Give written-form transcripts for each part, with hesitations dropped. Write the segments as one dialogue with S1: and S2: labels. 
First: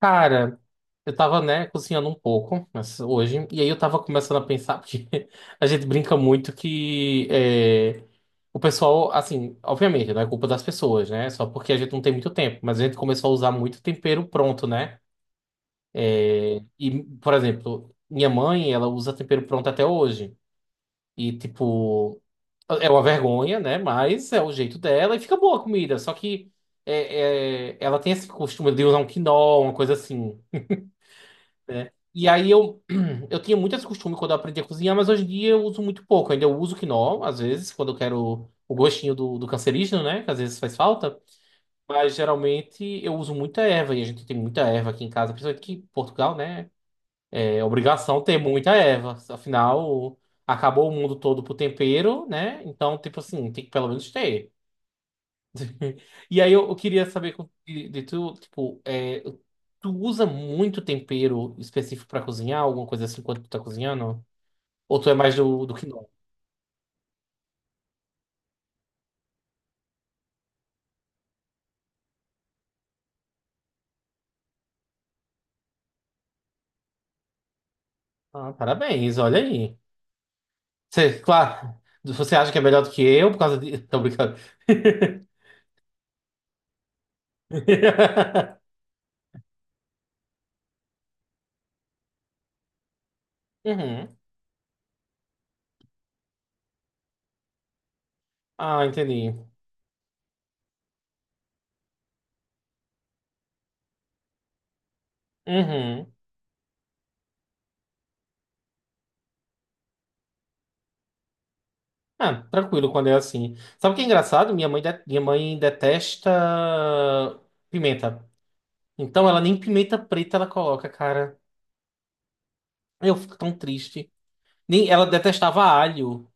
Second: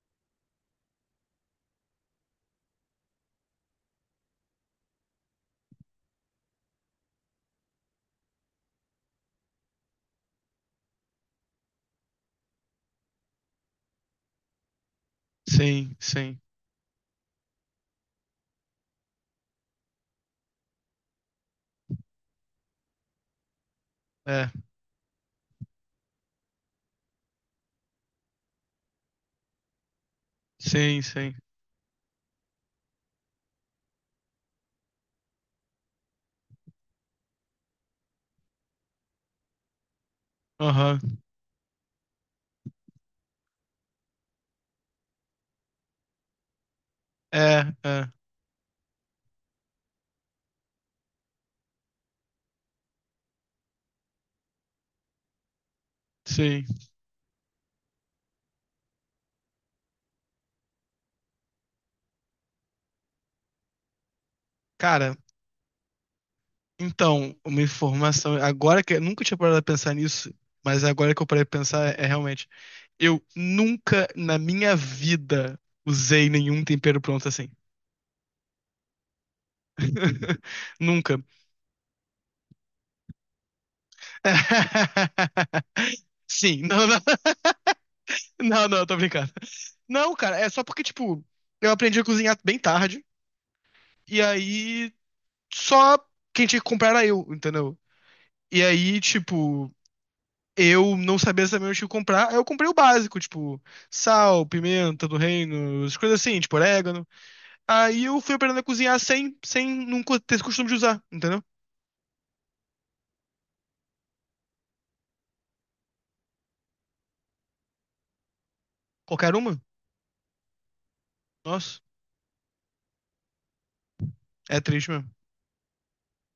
S1: Cara, eu tava, né, cozinhando um pouco mas hoje, e aí eu tava começando a pensar, porque a gente brinca muito que é, o pessoal, assim, obviamente, não é culpa das pessoas, né? Só porque a gente não tem muito tempo, mas a gente começou a usar muito tempero pronto, né?
S2: Sim, sim.
S1: É, e, por exemplo, minha mãe, ela usa tempero pronto até hoje. E, tipo, é uma vergonha, né? Mas é
S2: É,
S1: o jeito dela e fica boa a comida. Só que ela tem esse costume de usar um quinol, uma coisa assim,
S2: sim, sim.
S1: né? E aí eu, eu tinha muito esse costume quando eu aprendi a cozinhar, mas hoje em dia eu uso muito pouco. Ainda eu uso quinol, às vezes, quando eu quero o gostinho do cancerígeno, né? Que às vezes faz
S2: Aham.
S1: falta. Mas geralmente eu uso muita erva, e a gente tem muita erva aqui em casa, principalmente que em Portugal, né? É
S2: É, é,
S1: obrigação ter muita erva. Afinal, acabou o mundo todo pro tempero, né? Então, tipo assim, tem que pelo menos ter. E aí
S2: sim.
S1: eu queria saber com- de tu, tipo, é, tu usa muito tempero específico pra cozinhar, alguma coisa assim, quando tu tá cozinhando? Ou tu é
S2: Cara,
S1: mais do que não?
S2: então, uma informação. Agora que. Nunca tinha parado pra pensar nisso, mas agora que eu parei pra pensar, é realmente. Eu nunca na minha vida usei nenhum tempero pronto assim.
S1: Ah, parabéns, olha aí.
S2: Nunca.
S1: Você, claro, você acha que é melhor do que eu por causa de... Tô brincando.
S2: Sim, não, não, não, não, tô brincando. Não, cara, é só porque, tipo, eu aprendi a cozinhar bem tarde,
S1: Uhum.
S2: e aí só quem tinha que comprar era eu, entendeu? E
S1: Ah,
S2: aí,
S1: entendi.
S2: tipo, eu não sabia exatamente o que comprar. Aí eu comprei o básico, tipo, sal, pimenta do reino, as
S1: Uhum.
S2: coisas assim, tipo, orégano. Aí eu fui aprendendo a cozinhar sem nunca ter esse costume de usar, entendeu?
S1: Ah, tranquilo quando é assim. Sabe o que é engraçado? Minha mãe, de- minha mãe detesta pimenta. Então
S2: Qualquer
S1: ela
S2: uma.
S1: nem pimenta preta ela coloca, cara.
S2: Nossa,
S1: Eu fico tão triste.
S2: é
S1: Nem,
S2: triste
S1: ela
S2: mesmo.
S1: detestava alho.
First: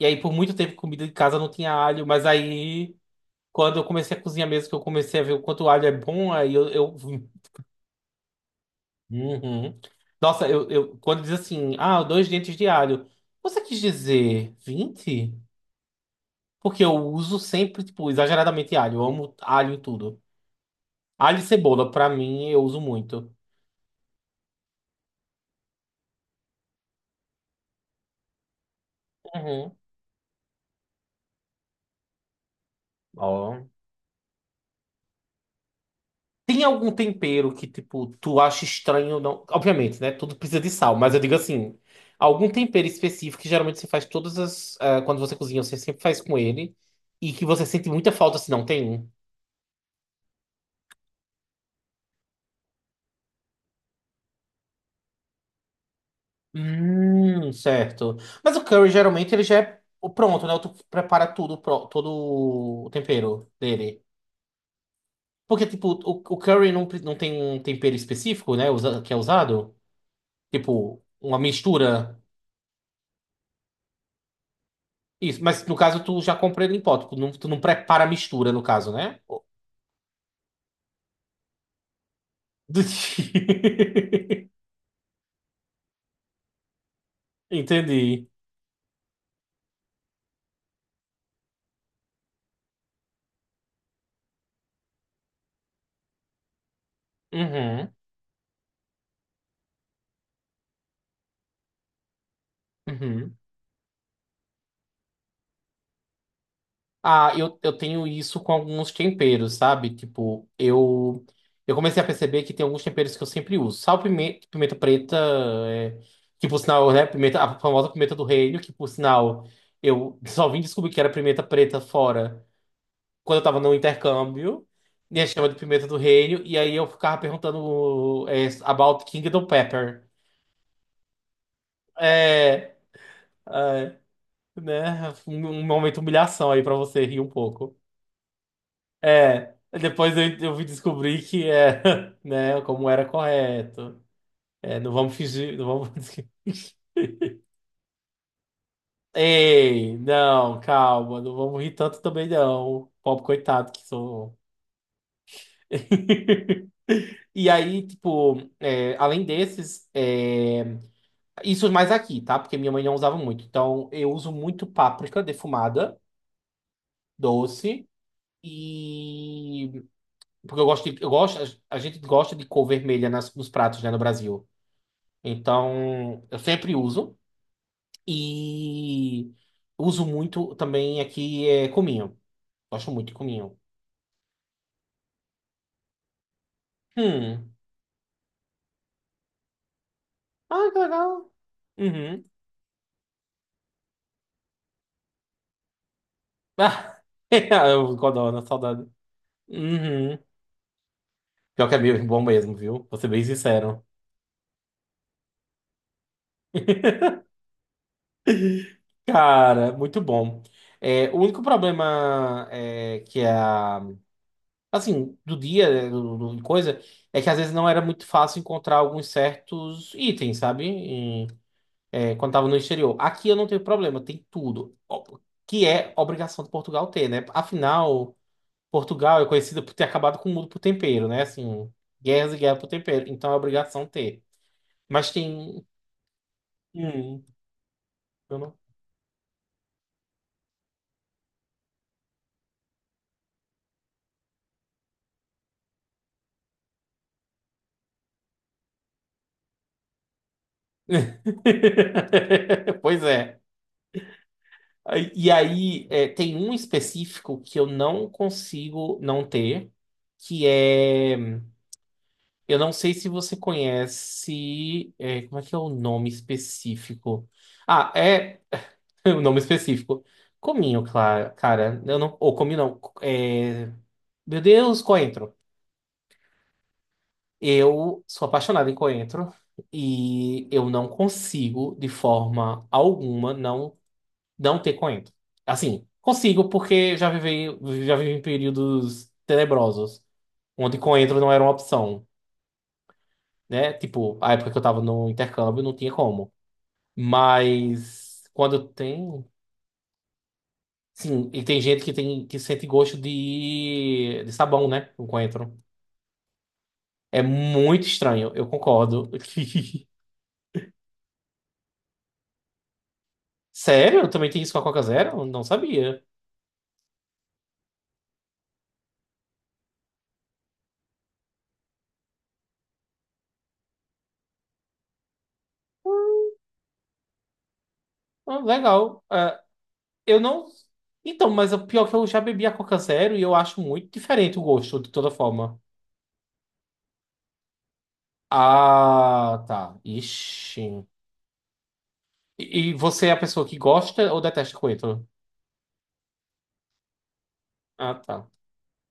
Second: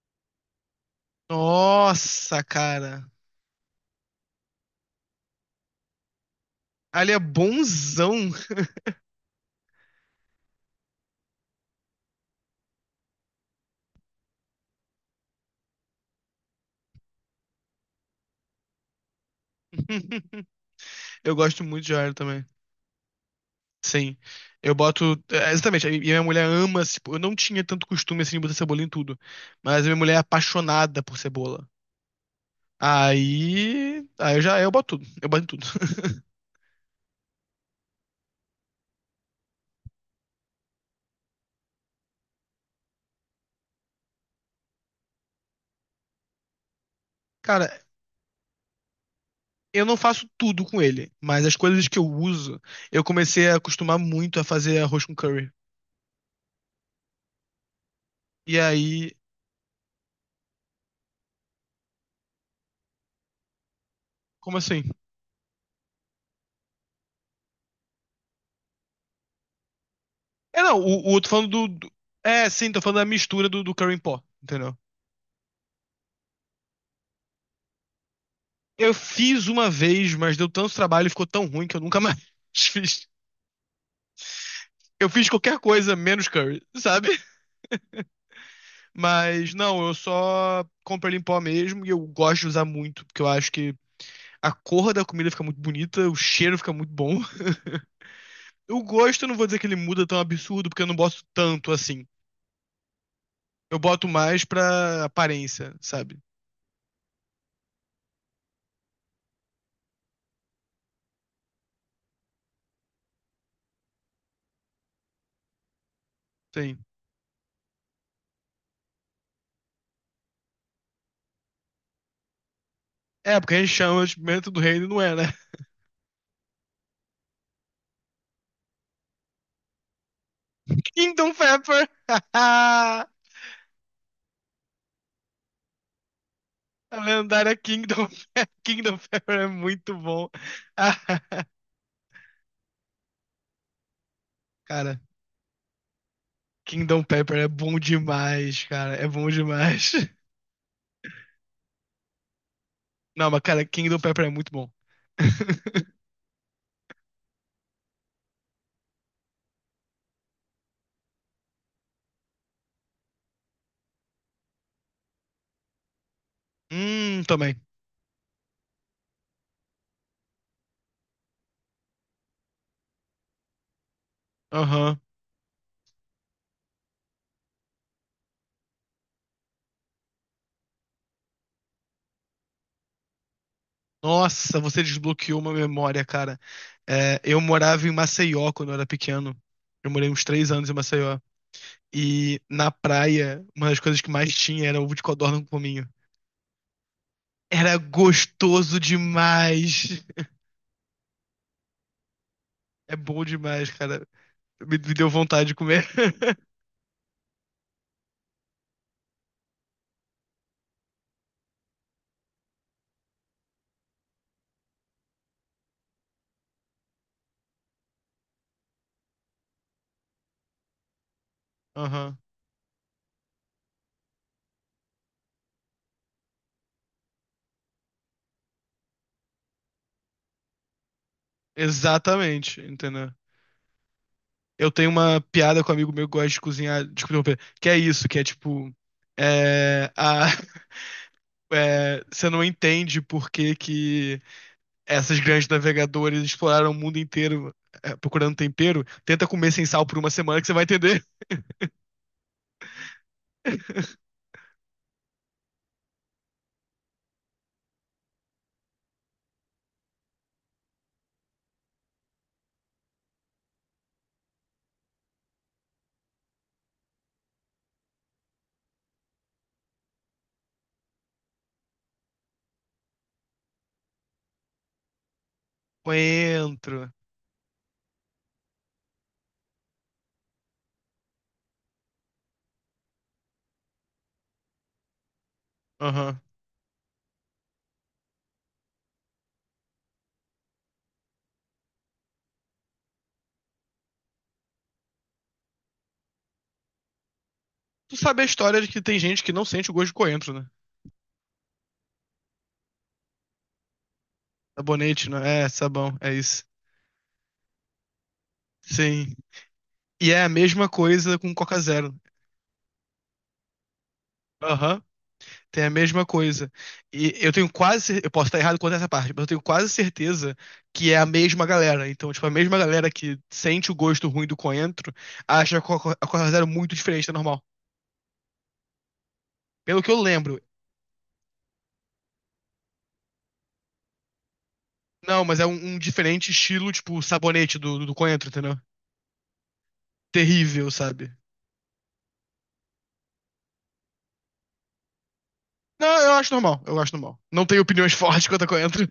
S1: E aí, por muito tempo, comida de casa não tinha alho. Mas
S2: Nossa,
S1: aí,
S2: cara.
S1: quando eu comecei a cozinhar mesmo, que eu comecei a ver o quanto o alho é bom, aí eu. Eu-
S2: Ali é bonzão.
S1: Uhum. Nossa, eu- quando diz assim, ah, dois dentes de alho. Você quis dizer vinte. Porque eu uso sempre, tipo, exageradamente alho. Eu amo alho em tudo.
S2: Eu
S1: Alho e
S2: gosto muito
S1: cebola,
S2: de
S1: pra
S2: alho também.
S1: mim, eu uso muito.
S2: Sim. Eu boto. Exatamente. E minha mulher ama. Tipo, eu não tinha tanto costume assim de botar cebola em tudo.
S1: Uhum.
S2: Mas a minha mulher é apaixonada por cebola.
S1: Ó.
S2: Aí eu já eu boto tudo, eu boto em tudo.
S1: Tem algum tempero que, tipo, tu acha estranho? Não... Obviamente, né? Tudo precisa de sal, mas eu digo assim: algum tempero específico que geralmente você faz todas as. Ah, quando você cozinha, você sempre faz com ele. E que você
S2: Cara,
S1: sente muita falta se não tem. Um?
S2: eu não faço tudo com ele, mas as coisas que eu uso, eu comecei a acostumar muito a fazer arroz com curry.
S1: Certo. Mas
S2: E
S1: o curry,
S2: aí,
S1: geralmente, ele já é o pronto, né? Tu prepara tudo, pro- todo o tempero dele.
S2: como assim?
S1: Porque, tipo, o curry não, pre- não tem um tempero específico, né? Usa- que é usado.
S2: É, não,
S1: Tipo,
S2: o tô
S1: uma
S2: falando do
S1: mistura.
S2: É, sim, tô falando da mistura do curry em pó, entendeu?
S1: Isso, mas no caso tu já compra ele em pó, tu não prepara a mistura, no caso,
S2: Eu
S1: né? O-
S2: fiz uma vez, mas deu tanto trabalho e ficou tão ruim que eu nunca mais fiz. Eu fiz qualquer coisa menos curry, sabe?
S1: Entendi.
S2: Mas não, eu só compro ele em pó mesmo e eu gosto de usar muito, porque eu acho que a cor da comida fica muito bonita, o cheiro fica muito bom.
S1: Uhum,
S2: O gosto, eu não vou dizer que ele muda tão absurdo, porque eu não boto tanto assim.
S1: uhum.
S2: Eu boto mais pra aparência, sabe?
S1: Ah, eu tenho isso com alguns temperos, sabe? Tipo, eu comecei a perceber que tem alguns temperos que eu sempre uso. Sal, pimenta, pimenta preta, é, que por
S2: Sim.
S1: sinal, né? Pimenta, a famosa pimenta do reino, que por sinal, eu só vim descobrir que era pimenta preta fora. Quando
S2: É,
S1: eu
S2: porque
S1: tava
S2: a gente
S1: no
S2: chama de pimenta do
S1: intercâmbio,
S2: reino, não é,
S1: e
S2: né?
S1: a gente chama de pimenta do reino, e aí eu ficava perguntando é, about Kingdom Pepper.
S2: Kingdom Pepper!
S1: É,
S2: A
S1: é, né? Um momento de humilhação aí pra você rir um
S2: lendária
S1: pouco.
S2: Kingdom Pepper. Kingdom Pepper é
S1: É,
S2: muito
S1: depois
S2: bom.
S1: eu vim descobrir que é, né, como era correto. É, não
S2: Cara,
S1: vamos fingir, não vamos.
S2: Kingdom Pepper é bom demais, cara. É bom demais.
S1: Ei, não, calma, não vamos rir tanto também não. Pobre
S2: Não, mas cara,
S1: coitado que
S2: Kingdom Pepper é
S1: sou.
S2: muito bom.
S1: E aí, tipo, é, além desses, é, isso mais aqui, tá? Porque minha mãe não usava muito. Então, eu uso muito páprica defumada,
S2: Também.
S1: doce. E porque eu gosto de, eu gosto, a gente gosta de cor vermelha nas, nos pratos, né, no Brasil.
S2: Aham.
S1: Então, eu sempre uso e uso muito também aqui é cominho. Gosto muito de cominho.
S2: Nossa, você desbloqueou uma memória, cara. É, eu
S1: Hum.
S2: morava em Maceió quando eu era pequeno. Eu morei uns três
S1: Ah,
S2: anos em
S1: que
S2: Maceió.
S1: legal. Uhum.
S2: E na praia, uma das coisas que mais tinha era ovo de codorna com cominho.
S1: Ah,
S2: Era
S1: eu adoro,
S2: gostoso
S1: saudade.
S2: demais.
S1: Uhum. Pior que é meio bom mesmo, viu?
S2: É
S1: Vou ser bem
S2: bom demais,
S1: sincero.
S2: cara. Me deu vontade de comer.
S1: Cara, muito bom. É, o único problema é, que é a, assim, do dia, né, do, do- de coisa, é que às vezes não era muito fácil encontrar alguns certos itens, sabe? Em- é,
S2: Aham.
S1: quando tava no exterior. Aqui eu não tenho problema, tem tudo. Ó, que é obrigação de Portugal ter, né? Afinal, Portugal é conhecida por ter acabado com o mundo por tempero, né? Assim, guerras e guerras
S2: Exatamente,
S1: por tempero.
S2: entendeu?
S1: Então é obrigação ter.
S2: Eu tenho
S1: Mas
S2: uma piada
S1: tem.
S2: com um amigo meu que gosta de cozinhar.
S1: Hum,
S2: Desculpa, que é isso, que é
S1: eu não.
S2: tipo. É, a, é, você não entende por que que essas grandes navegadoras exploraram o mundo inteiro procurando tempero. Tenta comer sem sal por uma semana que você vai entender.
S1: Pois é. Aí- e aí, é, tem um específico que eu não consigo não ter, que é. Eu não sei se você conhece. É, como é que é o nome específico? Ah, é. O nome específico. Cominho, cla- cara. Eu não, ou cominho não. É, meu Deus, coentro.
S2: Coentro.
S1: Eu sou apaixonado em coentro e eu não consigo, de forma alguma, não não ter coentro. Assim,
S2: Aham.
S1: consigo porque já vivi em períodos tenebrosos, onde coentro não era uma opção, né? Tipo, a época que eu tava no intercâmbio não tinha como.
S2: Tu sabe a
S1: Mas
S2: história de
S1: quando
S2: que tem gente
S1: tem,
S2: que não sente o gosto de coentro, né?
S1: sim, e tem gente que tem que sente gosto de sabão, né? Com
S2: Sabonete, né? É,
S1: coentro.
S2: sabão, é isso.
S1: É muito estranho, eu concordo.
S2: Sim. E é a mesma coisa com Coca Zero.
S1: Sério? Também tem isso com a
S2: Aham.
S1: Coca Zero? Não
S2: Tem a
S1: sabia.
S2: mesma coisa. E eu tenho quase. Eu posso estar errado quanto a essa parte, mas eu tenho quase certeza que é a mesma galera. Então, tipo, a mesma galera que sente o gosto ruim do coentro acha a a Coca Zero muito diferente da normal.
S1: Ah, legal. Ah,
S2: Pelo que eu
S1: eu
S2: lembro,
S1: não. Então, mas o pior é que eu já bebi a Coca Zero e eu acho muito diferente o gosto, de toda
S2: não, mas é
S1: forma.
S2: um diferente estilo, tipo, sabonete do coentro, entendeu?
S1: Ah, tá.
S2: Terrível,
S1: Ixi.
S2: sabe?
S1: E você é a pessoa que gosta ou detesta coentro?
S2: Não, eu acho normal, eu acho normal. Não tenho opiniões
S1: Ah,
S2: fortes
S1: tá.
S2: quanto a coentro.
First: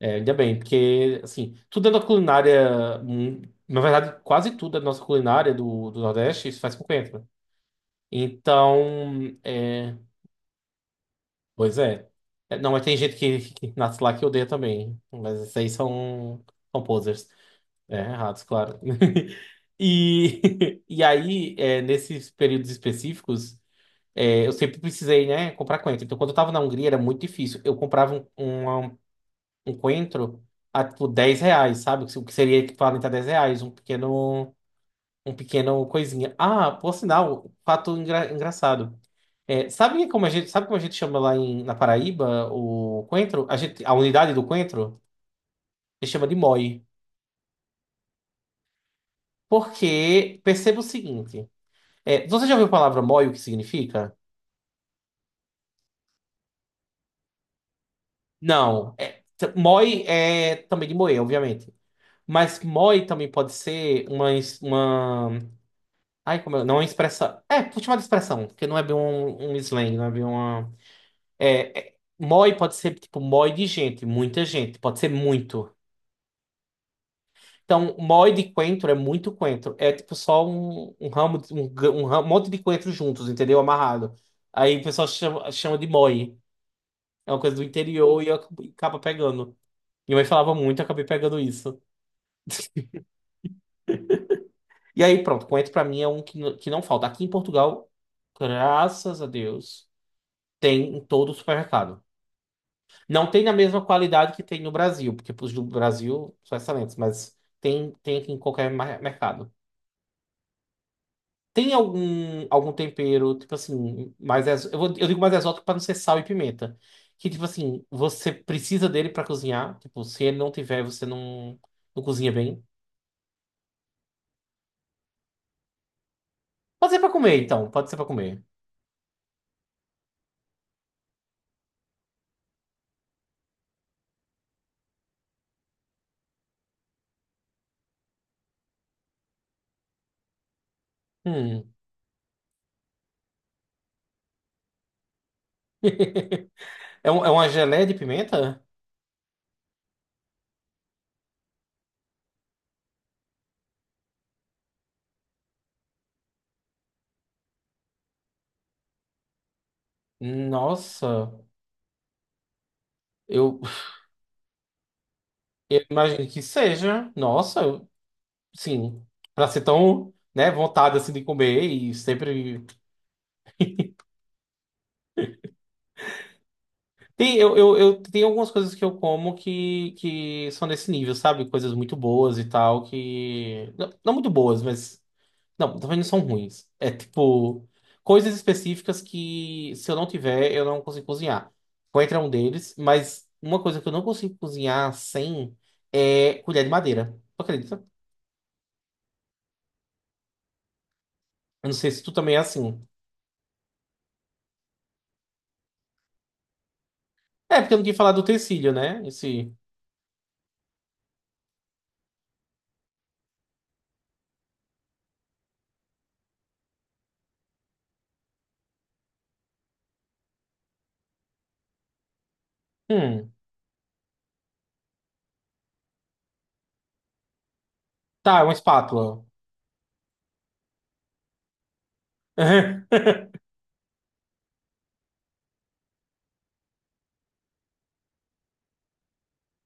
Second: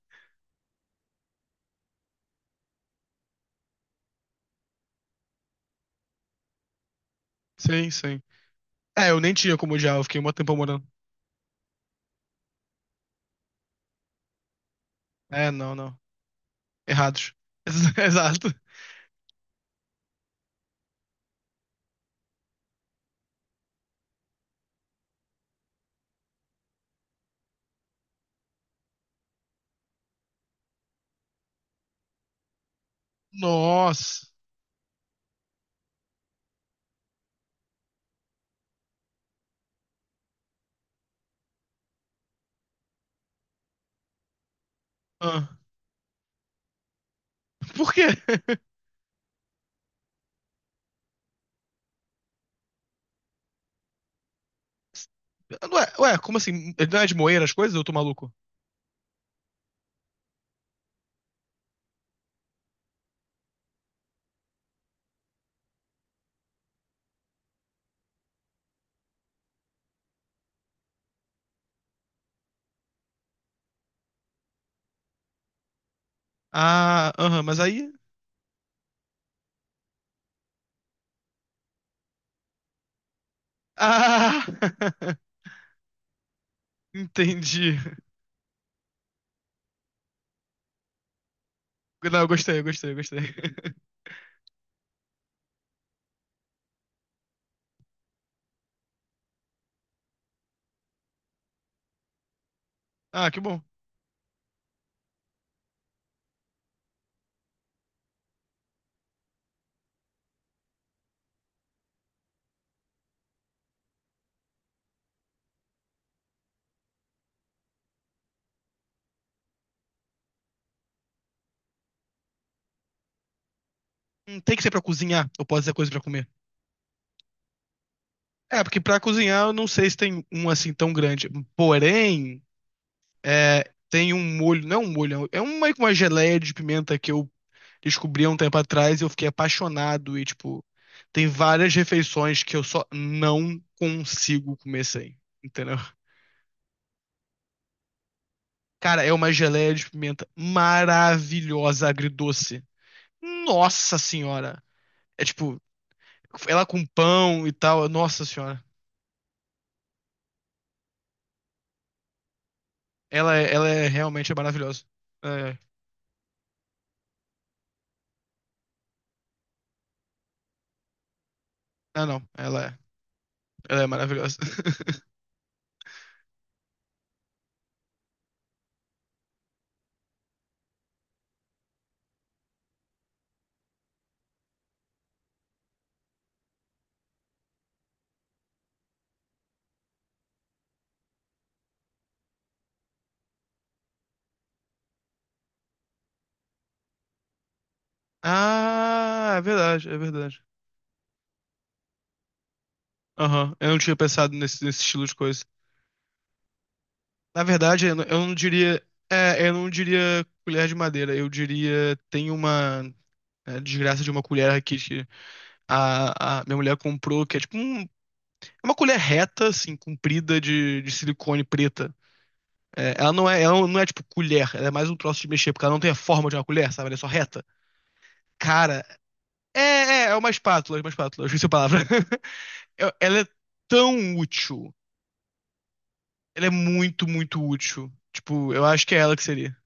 S1: É, ainda bem, porque, assim, tudo é da culinária. Hum, na verdade, quase tudo da nossa culinária do, do Nordeste se faz com coentro.
S2: Sim, sim. É, eu nem
S1: Então,
S2: tinha como
S1: é.
S2: odiar, eu fiquei um tempo morando.
S1: Pois é. É, não, mas tem gente que nasce lá que odeia também. Mas
S2: É,
S1: esses aí
S2: não, não.
S1: são, são posers.
S2: Errados.
S1: É, ratos,
S2: Exato.
S1: claro. E, e aí, é, nesses períodos específicos, é, eu sempre precisei, né, comprar coentro. Então, quando eu tava na Hungria, era muito difícil. Eu comprava um, um, um coentro a, tipo, R$ 10, sabe? O que seria equivalente a R$ 10,
S2: Nossa.
S1: um pequeno coisinha. Ah, por sinal, fato engra- engraçado. É, sabe como a gente, sabe como a gente chama lá em, na Paraíba o coentro? A gente, a unidade do coentro,
S2: Ah,
S1: a gente chama de moi.
S2: por quê?
S1: Porque perceba o seguinte. É, você já ouviu a palavra moi, o que significa?
S2: Ué, ué, como assim? Não é de moer as coisas? Eu tô maluco.
S1: Não. É, t- moi é também de moer, obviamente. Mas moi também pode ser uma, es- uma... Ai, como é? Não é uma expressão. É, vou chamar de expressão, porque não é bem um slang, não é bem uma... moi pode ser, tipo, moi de gente, muita gente. Pode ser muito.
S2: Ah, aham, mas aí.
S1: Então, moi de coentro é muito coentro. É, tipo, só um, um ramo, de- um, g- um ra- um monte de coentro juntos, entendeu? Amarrado.
S2: Ah!
S1: Aí o pessoal chama, chama de moi. É uma coisa do
S2: Entendi.
S1: interior e acaba pegando. Minha mãe falava muito, eu acabei pegando isso.
S2: Não, eu gostei, eu gostei, eu gostei.
S1: E aí, pronto, coentro pra mim é um que, n- que não falta. Aqui em Portugal, graças a Deus, tem em todo o supermercado.
S2: Ah,
S1: Não
S2: que
S1: tem na
S2: bom.
S1: mesma qualidade que tem no Brasil, porque os do Brasil são excelentes, mas tem, tem aqui em qualquer mar- mercado. Tem algum, algum tempero, tipo assim, mais ex... eu, vou- eu digo mais exótico para não ser sal e pimenta. Que, tipo assim, você precisa dele para cozinhar. Tipo, se ele não tiver, você não, não cozinha bem.
S2: Não tem que ser pra cozinhar, eu posso dizer coisa pra comer.
S1: Pode ser para comer, então. Pode ser para comer.
S2: É, porque pra cozinhar eu não sei se tem um assim tão grande. Porém, é, tem um molho, não é um molho, é um- meio que uma geleia de pimenta que eu descobri há um tempo atrás e eu fiquei apaixonado. E, tipo, tem várias
S1: Hum.
S2: refeições que eu só não consigo comer sem, entendeu?
S1: É, um- é uma geleia de pimenta?
S2: Cara, é uma geleia de pimenta maravilhosa, agridoce. Nossa senhora! É tipo, ela com pão e tal, nossa senhora.
S1: Nossa,
S2: Ela é,
S1: eu,
S2: ela é realmente maravilhosa. É,
S1: eu imagino que seja. Nossa, eu- sim. Pra ser tão, né, vontade assim de comer e
S2: ah, não,
S1: sempre.
S2: ela é maravilhosa.
S1: Tem, eu tenho algumas coisas que eu como que são desse nível, sabe? Coisas muito boas e tal, que. Não, não muito boas, mas. Não, também não são ruins. É tipo, coisas específicas que se eu não tiver, eu não consigo cozinhar. Coentro é um deles, mas uma coisa que eu não consigo cozinhar sem é colher de madeira. Tu acredita?
S2: Ah, é verdade, é verdade.
S1: Eu não sei se tu também é assim.
S2: Aham, eu não tinha pensado nesse estilo de coisa. Na
S1: É, porque eu não
S2: verdade,
S1: tinha falado
S2: eu
S1: do
S2: não
S1: utensílio,
S2: diria,
S1: né?
S2: é, eu
S1: Esse.
S2: não diria colher de madeira, eu diria tem uma é, desgraça de uma colher aqui. A minha mulher comprou, que é tipo um- é uma colher reta, assim, comprida de silicone preta. É,
S1: Hum.
S2: ela não é tipo colher, ela é mais um troço de mexer, porque ela não tem a forma de uma colher, sabe? Ela é só reta.
S1: Tá, é uma
S2: Cara,
S1: espátula.
S2: é uma espátula, é uma espátula, eu esqueci a palavra. Ela é tão útil. Ela é muito, muito útil. Tipo, eu acho que é ela que seria.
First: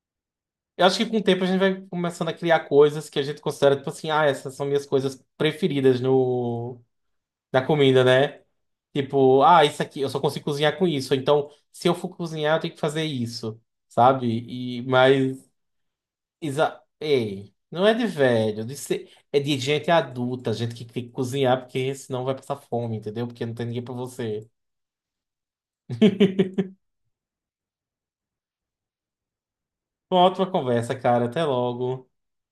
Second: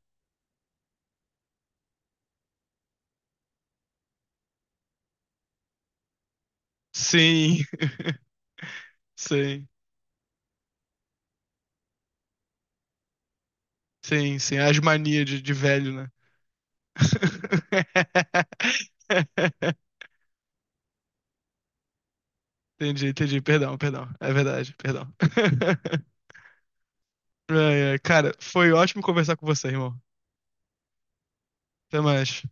S1: Eu acho que com o tempo a gente vai começando a criar coisas que a gente considera, tipo assim, ah, essas são minhas coisas preferidas no...
S2: Sim,
S1: na comida, né? Tipo, ah,
S2: sim,
S1: isso aqui, eu só consigo cozinhar com isso. Então, se eu for cozinhar, eu tenho que fazer isso, sabe?
S2: sim, sim. As
S1: E,
S2: manias
S1: mas,
S2: de velho, né?
S1: exa ei, não é de velho, de ser- é de gente adulta, gente que tem que cozinhar, porque senão vai passar fome,
S2: Entendi,
S1: entendeu?
S2: entendi.
S1: Porque não tem
S2: Perdão,
S1: ninguém pra
S2: perdão. É
S1: você.
S2: verdade, perdão. Ai, ai. Cara, foi ótimo conversar com você, irmão.
S1: Uma ótima conversa, cara. Até
S2: Até
S1: logo.
S2: mais.